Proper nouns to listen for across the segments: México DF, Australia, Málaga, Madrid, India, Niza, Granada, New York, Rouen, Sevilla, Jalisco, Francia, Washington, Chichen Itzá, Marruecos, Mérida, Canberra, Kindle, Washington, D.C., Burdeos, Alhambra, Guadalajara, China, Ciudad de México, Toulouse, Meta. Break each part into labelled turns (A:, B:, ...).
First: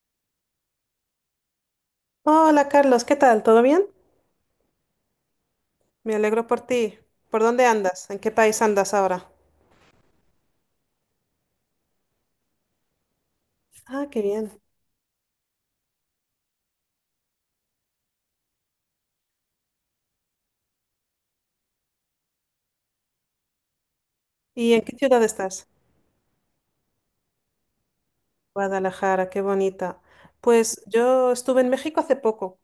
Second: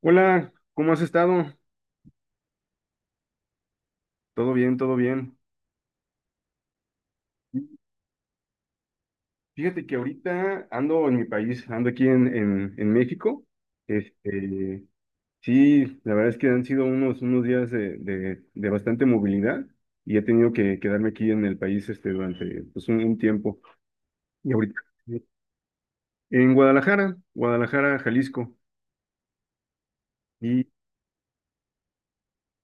A: Hola, ¿cómo has estado?
B: Hola Carlos, ¿qué tal? ¿Todo bien?
A: Todo bien, todo bien.
B: Me alegro por ti. ¿Por dónde andas? ¿En qué país andas ahora?
A: Fíjate que ahorita ando en mi país, ando aquí en México.
B: Ah, qué bien.
A: Este, sí, la verdad es que han sido unos días de bastante movilidad y he tenido que quedarme aquí en el país este, durante pues, un tiempo. Y
B: ¿Y
A: ahorita
B: en qué ciudad estás?
A: en Guadalajara, Guadalajara, Jalisco.
B: Guadalajara, qué bonita.
A: Y,
B: Pues yo estuve en México hace poco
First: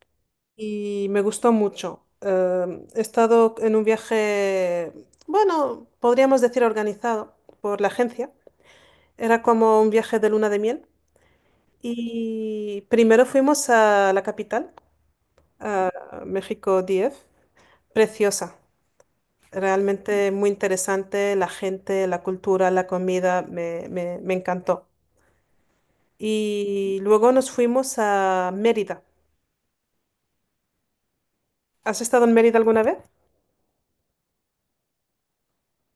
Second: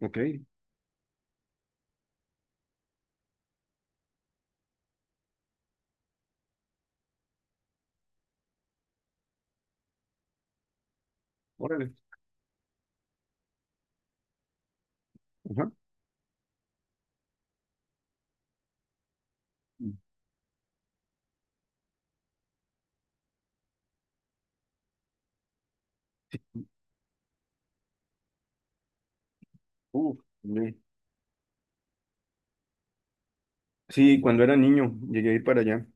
A: ok,
B: y me gustó mucho. He estado en un viaje, bueno, podríamos decir organizado por la agencia. Era como un viaje de luna de miel.
A: órale.
B: Y primero fuimos a la capital,
A: Ajá.
B: a México DF, preciosa. Realmente muy interesante, la gente, la cultura, la comida, me encantó. Y luego nos fuimos a Mérida.
A: Uf, bien.
B: ¿Has estado en Mérida alguna vez?
A: Sí, cuando era niño llegué a ir para allá.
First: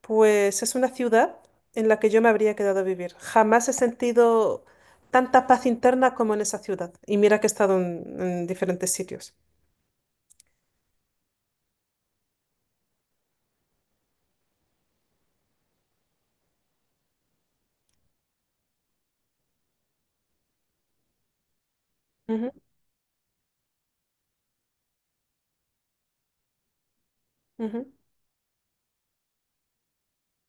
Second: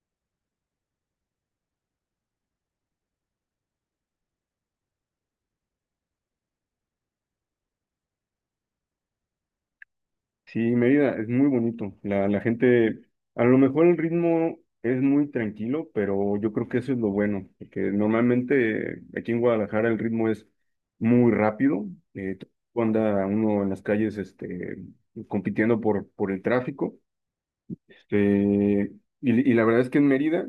B: Pues es una ciudad en la que yo me habría quedado a vivir. Jamás he sentido tanta paz interna como en esa ciudad. Y mira que he estado en diferentes sitios.
A: Sí, Mérida es muy bonito. La gente, a lo mejor el ritmo es muy tranquilo, pero yo creo que eso es lo bueno, porque normalmente aquí en Guadalajara el ritmo es muy rápido. eh,
B: Ujú,
A: Anda uno en las calles compitiendo por el tráfico.
B: ujú.
A: eh, y la verdad es que en Mérida,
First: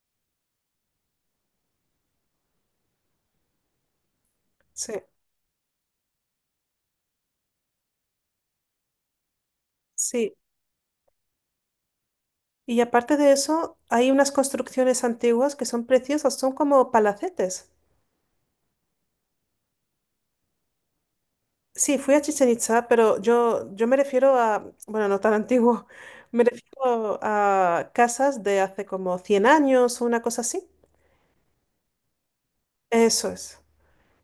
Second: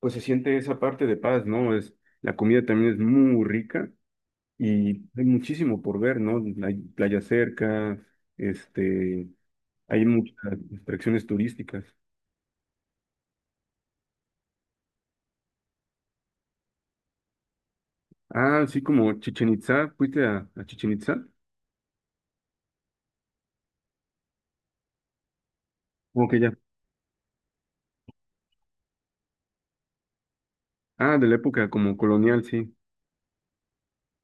A: pues se siente esa parte de paz, ¿no? La comida también es muy rica.
B: Sí,
A: Y hay muchísimo por ver, ¿no? Hay playa cerca, este, hay
B: sí.
A: muchas atracciones turísticas.
B: Y aparte de eso, hay unas construcciones antiguas que son preciosas, son como palacetes.
A: Ah, sí, como Chichen Itzá. ¿Fuiste a Chichen Itzá?
B: Sí, fui a Chichen Itzá, pero yo me refiero a, bueno, no tan antiguo,
A: Como que
B: me
A: ya.
B: refiero a casas de hace como 100 años o una cosa así.
A: Ah, de la época como colonial, sí.
B: Eso es.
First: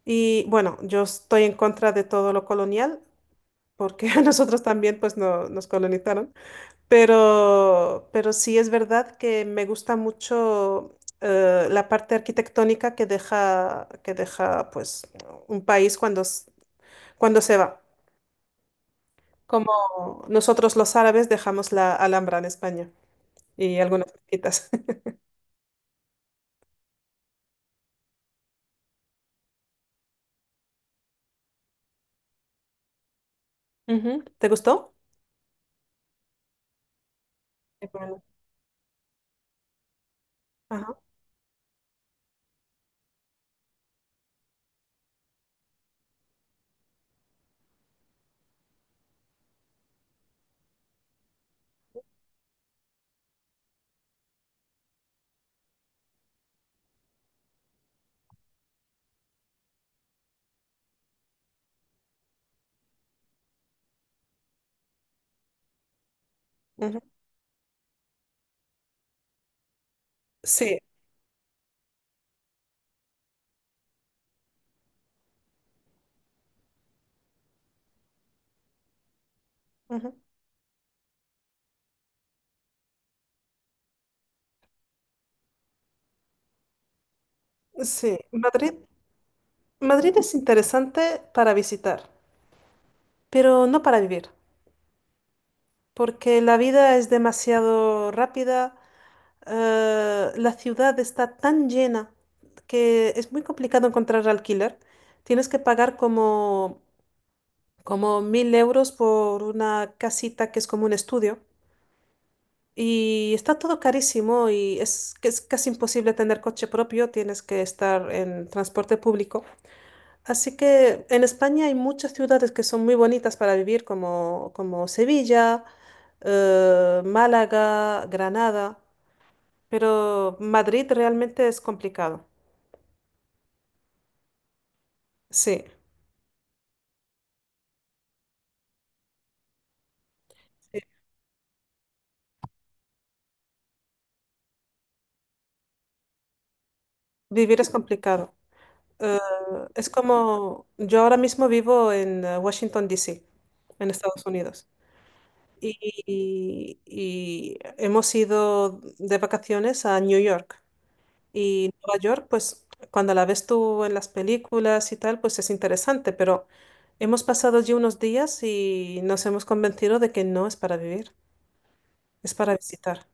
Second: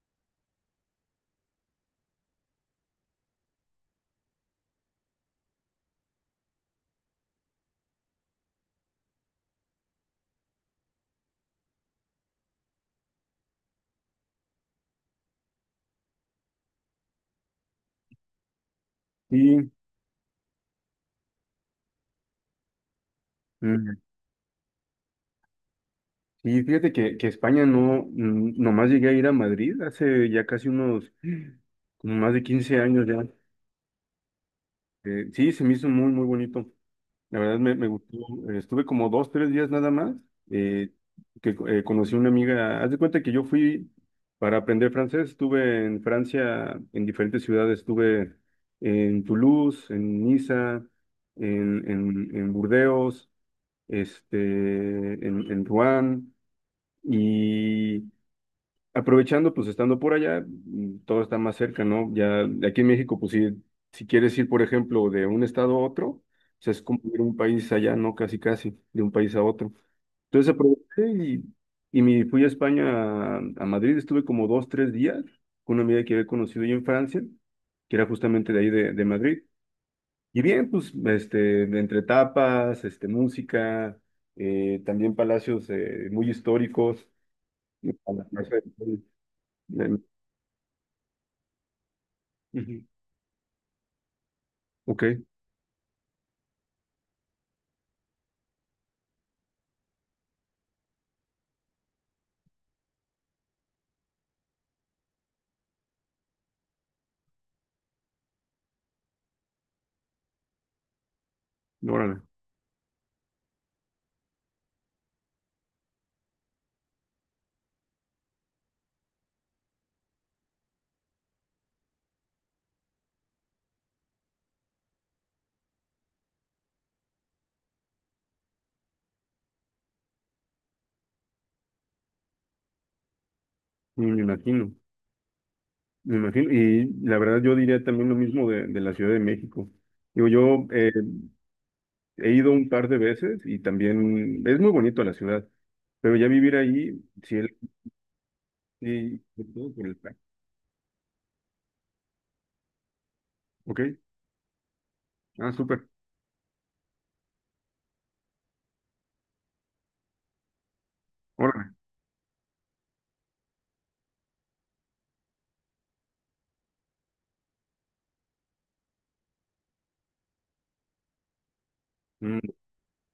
B: Y bueno, yo estoy en contra de todo lo colonial, porque a nosotros también pues no, nos colonizaron, pero sí es verdad que me gusta mucho la parte arquitectónica que deja, pues un país cuando, cuando se va.
A: Y,
B: Como nosotros los árabes dejamos la Alhambra en España y
A: mm,
B: algunas mezquitas.
A: y fíjate que España no, nomás llegué a ir a Madrid hace ya casi como más de 15 años ya.
B: Ujú. ¿Te gustó?
A: Sí, se me hizo muy, muy bonito. La verdad me
B: Te
A: gustó.
B: comento.
A: Estuve como dos, tres días nada más, eh,
B: Ajá,
A: que conocí una amiga. Haz de cuenta que yo fui para aprender francés. Estuve en Francia, en diferentes ciudades. Estuve en Toulouse, en Niza, en Burdeos, este, en Rouen. Y, Aprovechando, pues estando por allá, todo está más cerca, ¿no? Ya de aquí en México, pues si quieres ir, por ejemplo, de un estado a otro, pues es como
B: ujú.
A: ir a un país allá, ¿no? Casi, casi, de un país a otro. Entonces
B: Sí,
A: aproveché y me fui a España, a Madrid, estuve como dos, tres días con una amiga que había conocido yo en Francia, que era justamente de ahí de Madrid.
B: ujú.
A: Y bien, pues entre tapas, música, también palacios muy históricos. A
B: Sí.
A: la plaza
B: Madrid,
A: del Sol.
B: Madrid es interesante para visitar,
A: Ujú.
B: pero no para vivir,
A: Ok,
B: porque la vida es demasiado rápida, la ciudad está tan llena que es muy complicado encontrar alquiler. Tienes que pagar como 1000 € por una casita que es como un estudio.
A: órale.
B: Y está todo carísimo y que es casi imposible tener coche propio, tienes que estar en transporte público. Así que en España hay muchas ciudades que son muy bonitas para vivir, como Sevilla, Málaga, Granada, pero Madrid realmente es complicado.
A: Me imagino,
B: Sí,
A: me imagino. Y la verdad yo diría también lo mismo de la Ciudad de México. Digo, yo
B: sí,
A: he ido un par de veces y también es muy bonito la ciudad, pero ya vivir ahí, sí,
B: vivir es complicado. Eh,
A: sí, sobre todo por
B: es
A: el plan.
B: como yo ahora mismo vivo en Washington, D C,
A: Ok,
B: en Estados Unidos.
A: ah, súper,
B: Y, y hemos ido de vacaciones a New York. Y
A: órale.
B: Nueva York, pues cuando la ves tú en las películas y tal, pues es interesante, pero hemos pasado allí unos días y nos hemos convencido de que no es para vivir, es
A: Mm,
B: para visitar.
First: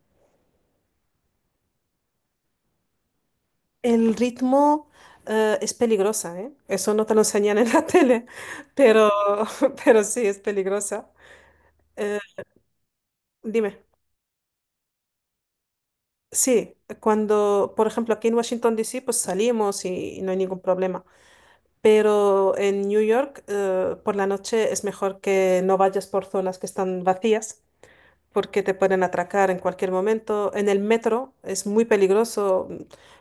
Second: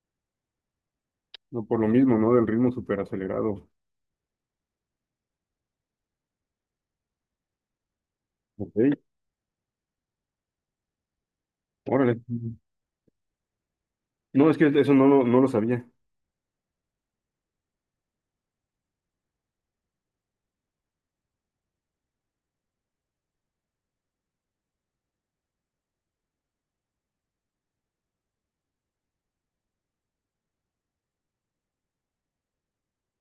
A: no, por lo mismo, ¿no? Del ritmo súper acelerado.
B: El ritmo, es peligrosa, ¿eh? Eso no te lo enseñan en la tele,
A: Ok,
B: pero, pero sí es peligrosa.
A: órale.
B: Eh,
A: Mm.
B: Dime.
A: No, es que eso no, no lo sabía.
B: Sí, cuando, por ejemplo, aquí en Washington, D. C. pues salimos y no hay ningún problema. Pero en New York, por la noche es mejor que no vayas por zonas que están vacías, porque te pueden atracar en cualquier momento. En el metro es muy peligroso.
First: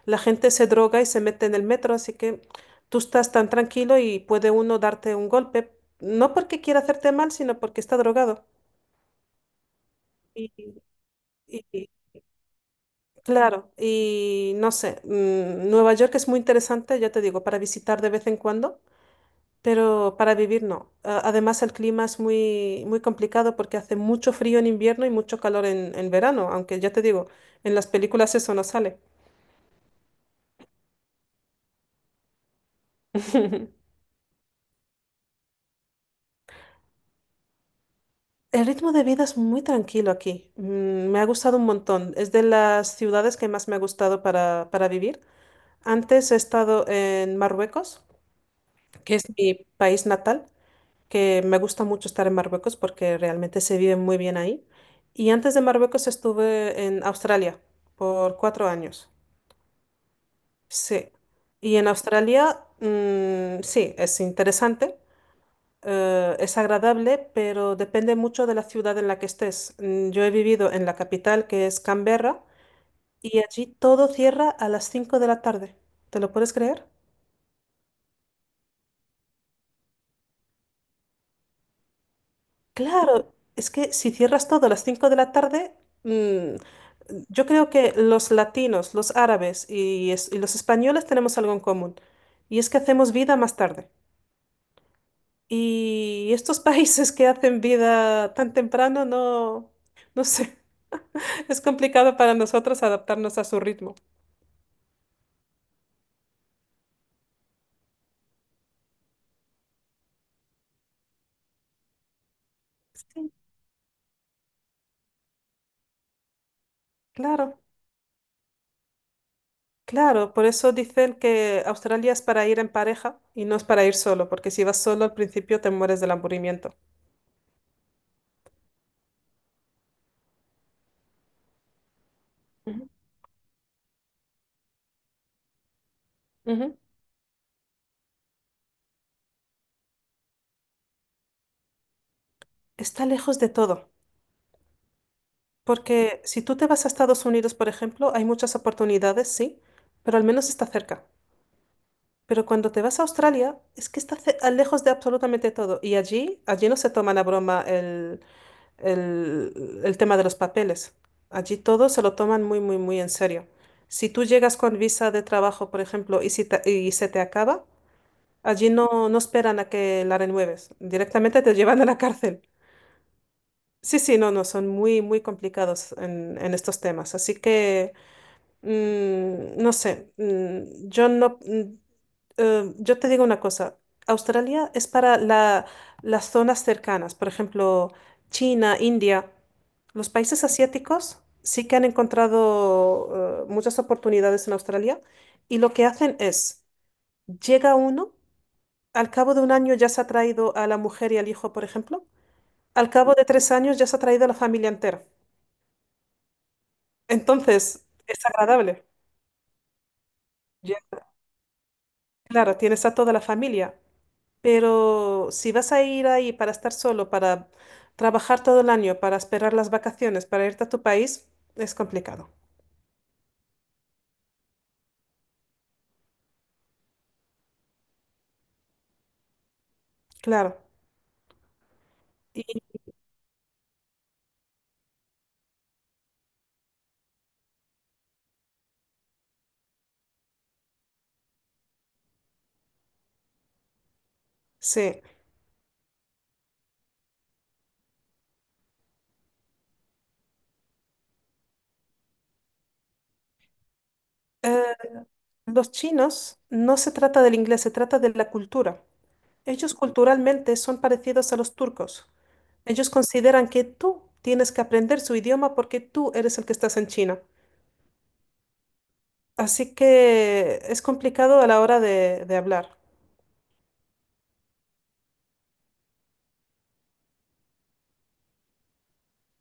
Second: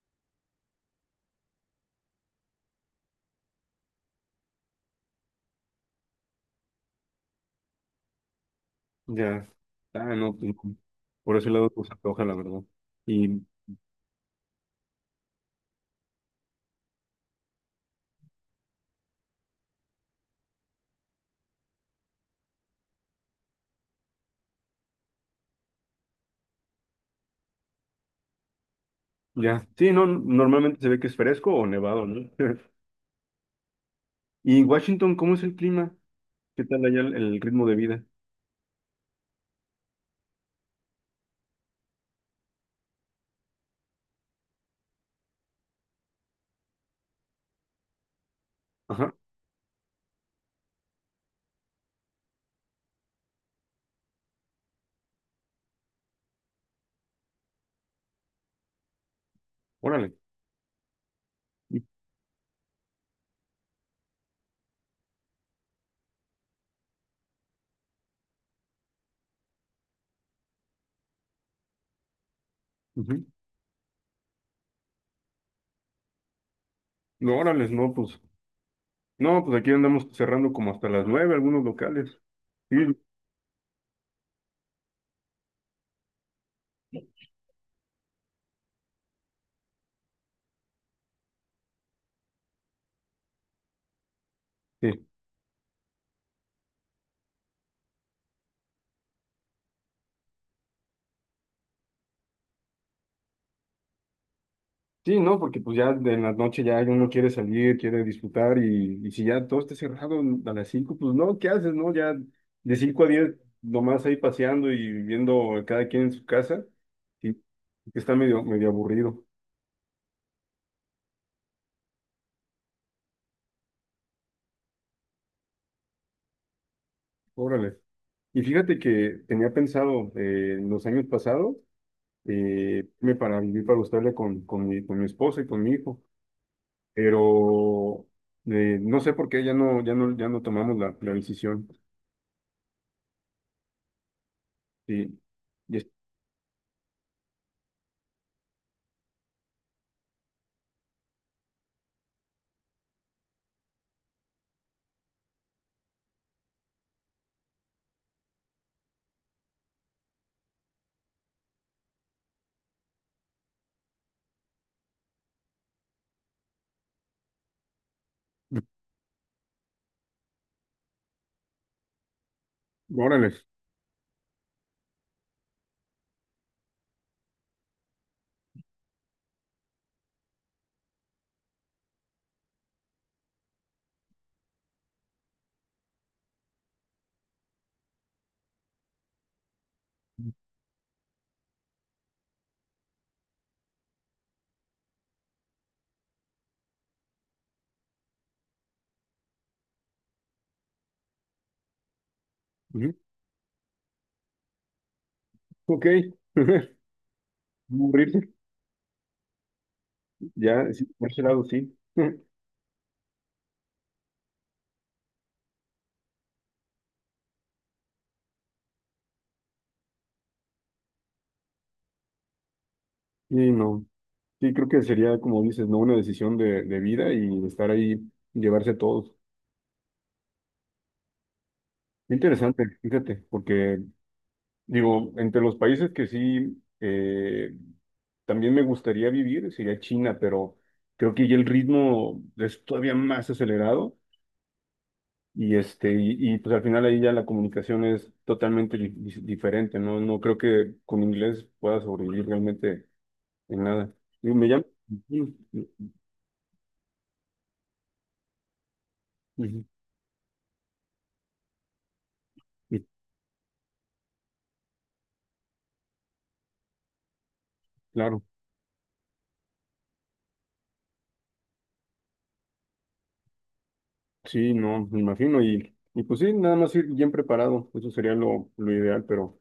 B: La gente se droga y se mete en el metro, así que tú estás tan tranquilo y puede uno darte un golpe, no porque quiera hacerte mal, sino porque está drogado.
A: Ya, ah, no, pues, por ese lado pues
B: Y,
A: se antoja, la verdad. Y
B: claro, y no sé, Nueva York es muy interesante, ya te digo, para visitar de vez en cuando, pero para vivir no. Además, el clima es muy, muy complicado porque hace mucho frío en invierno y mucho calor en verano, aunque ya te digo, en las películas eso no sale.
A: Ya, sí, no, normalmente se ve que es fresco o nevado, ¿no? Y en Washington, ¿cómo es el clima? ¿Qué tal allá el ritmo de vida?
B: El ritmo de vida es muy tranquilo aquí, me ha gustado un montón, es de las ciudades que más me ha gustado para vivir. Antes he estado en Marruecos,
A: Ajá,
B: que es mi país natal. Que me gusta mucho estar en Marruecos porque realmente se vive muy bien ahí. Y antes de Marruecos estuve en Australia por 4 años.
A: órale.
B: Sí. Y en Australia, sí, es interesante, es agradable, pero depende mucho de la ciudad en la que estés. Yo he vivido en la capital, que es Canberra,
A: Ujú.
B: y allí todo cierra a las 5 de la tarde. ¿Te lo puedes creer?
A: No, órale, no, pues, no, pues aquí andamos cerrando como hasta las 9 algunos locales. Sí,
B: Claro, es que si cierras todo a las 5 de la tarde, mm, yo creo que los latinos, los árabes y los españoles tenemos algo en común, y es que hacemos vida más tarde.
A: sí,
B: Y estos países que hacen vida tan temprano, no, no sé, es complicado para nosotros adaptarnos a su ritmo.
A: sí, no, porque pues ya de la noche ya uno quiere salir, quiere disfrutar y si ya todo está cerrado a las 5, pues no, ¿qué haces, no? Ya de 5 a
B: Sí,
A: 10 nomás ahí paseando y viviendo cada quien en su casa, y
B: claro,
A: está medio, medio aburrido.
B: claro, por eso dicen que Australia es para ir en pareja y no es para ir solo, porque si vas solo al principio te mueres del aburrimiento.
A: Órale. Y fíjate que tenía pensado en los años pasados
B: Ujú.
A: irme para vivir para Australia con mi esposa y con mi hijo,
B: Ujú.
A: pero no sé por qué ya no tomamos la decisión.
B: Está lejos de todo,
A: Sí. Y es-
B: porque si tú te vas a Estados Unidos, por ejemplo, hay muchas oportunidades, sí, pero al menos está cerca. Pero cuando te vas a Australia, es que está lejos de absolutamente todo. Y allí, allí no se toman a broma el tema de los papeles. Allí todo se lo toman muy, muy, muy en serio. Si tú llegas con visa de trabajo, por ejemplo, si y se te acaba, allí no, no esperan a que la renueves. Directamente te llevan a la cárcel.
A: Órale.
B: Sí, sí, no, no, son muy, muy complicados en estos temas. Así que, no sé, yo no, mm, yo te digo una cosa, Australia es para la- las zonas cercanas, por ejemplo, China, India, los países asiáticos sí que han encontrado, muchas oportunidades en Australia y lo que hacen es, llega uno, al cabo de un año ya se ha traído a la mujer y al hijo, por ejemplo, al
A: Ujú.
B: cabo de 3 años ya se ha traído a la familia entera.
A: Ok.
B: Entonces, es
A: Morirse.
B: agradable.
A: Ya,
B: Ya,
A: sí, por ese lado sí.
B: claro, tienes a toda la familia, pero si vas a ir ahí para estar solo, para trabajar todo el año, para esperar las vacaciones, para irte a tu país, es complicado.
A: Y no. Sí, creo que sería, como dices, ¿no? Una decisión de vida y estar ahí, llevarse a todos.
B: Claro. Y
A: Interesante, fíjate. Porque Digo, entre los países que sí también me gustaría vivir sería China, pero creo que ya el ritmo es todavía más acelerado
B: sí.
A: y pues al final ahí ya la comunicación es totalmente diferente, ¿no? No creo que con inglés pueda sobrevivir realmente en nada. Y me llama.
B: Eh,
A: Ujú,
B: los
A: ujú,
B: chinos no se trata del inglés, se trata de la cultura.
A: ujú,
B: Ellos culturalmente son parecidos a los turcos. Ellos consideran que tú tienes que aprender su idioma porque tú eres el que estás en China.
A: claro,
B: Así que es complicado a la hora de hablar.
A: sí, no, me imagino y pues sí, nada más ir bien preparado, eso sería lo ideal, pero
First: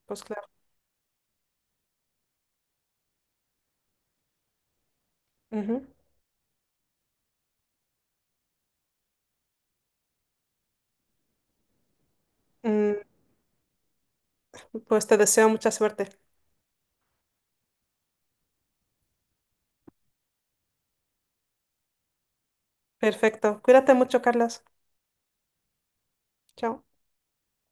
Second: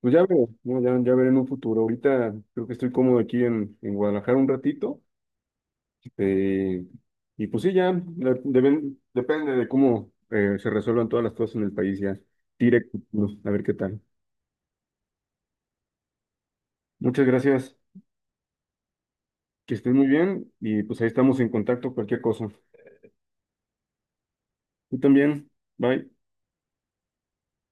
A: pues ya
B: Pues
A: veré,
B: claro.
A: ¿no? Ya veré en un futuro. Ahorita creo que estoy cómodo aquí en Guadalajara un ratito.
B: Ujú.
A: eh, y pues sí, ya depende de cómo se resuelvan todas las cosas en el país ya. Directo,
B: Mm,
A: a ver qué tal.
B: pues te deseo mucha suerte.
A: Muchas gracias, que estén muy bien y pues ahí estamos en contacto, cualquier cosa.
B: Perfecto. Cuídate mucho, Carlos.
A: Tú también, bye.
B: Chao.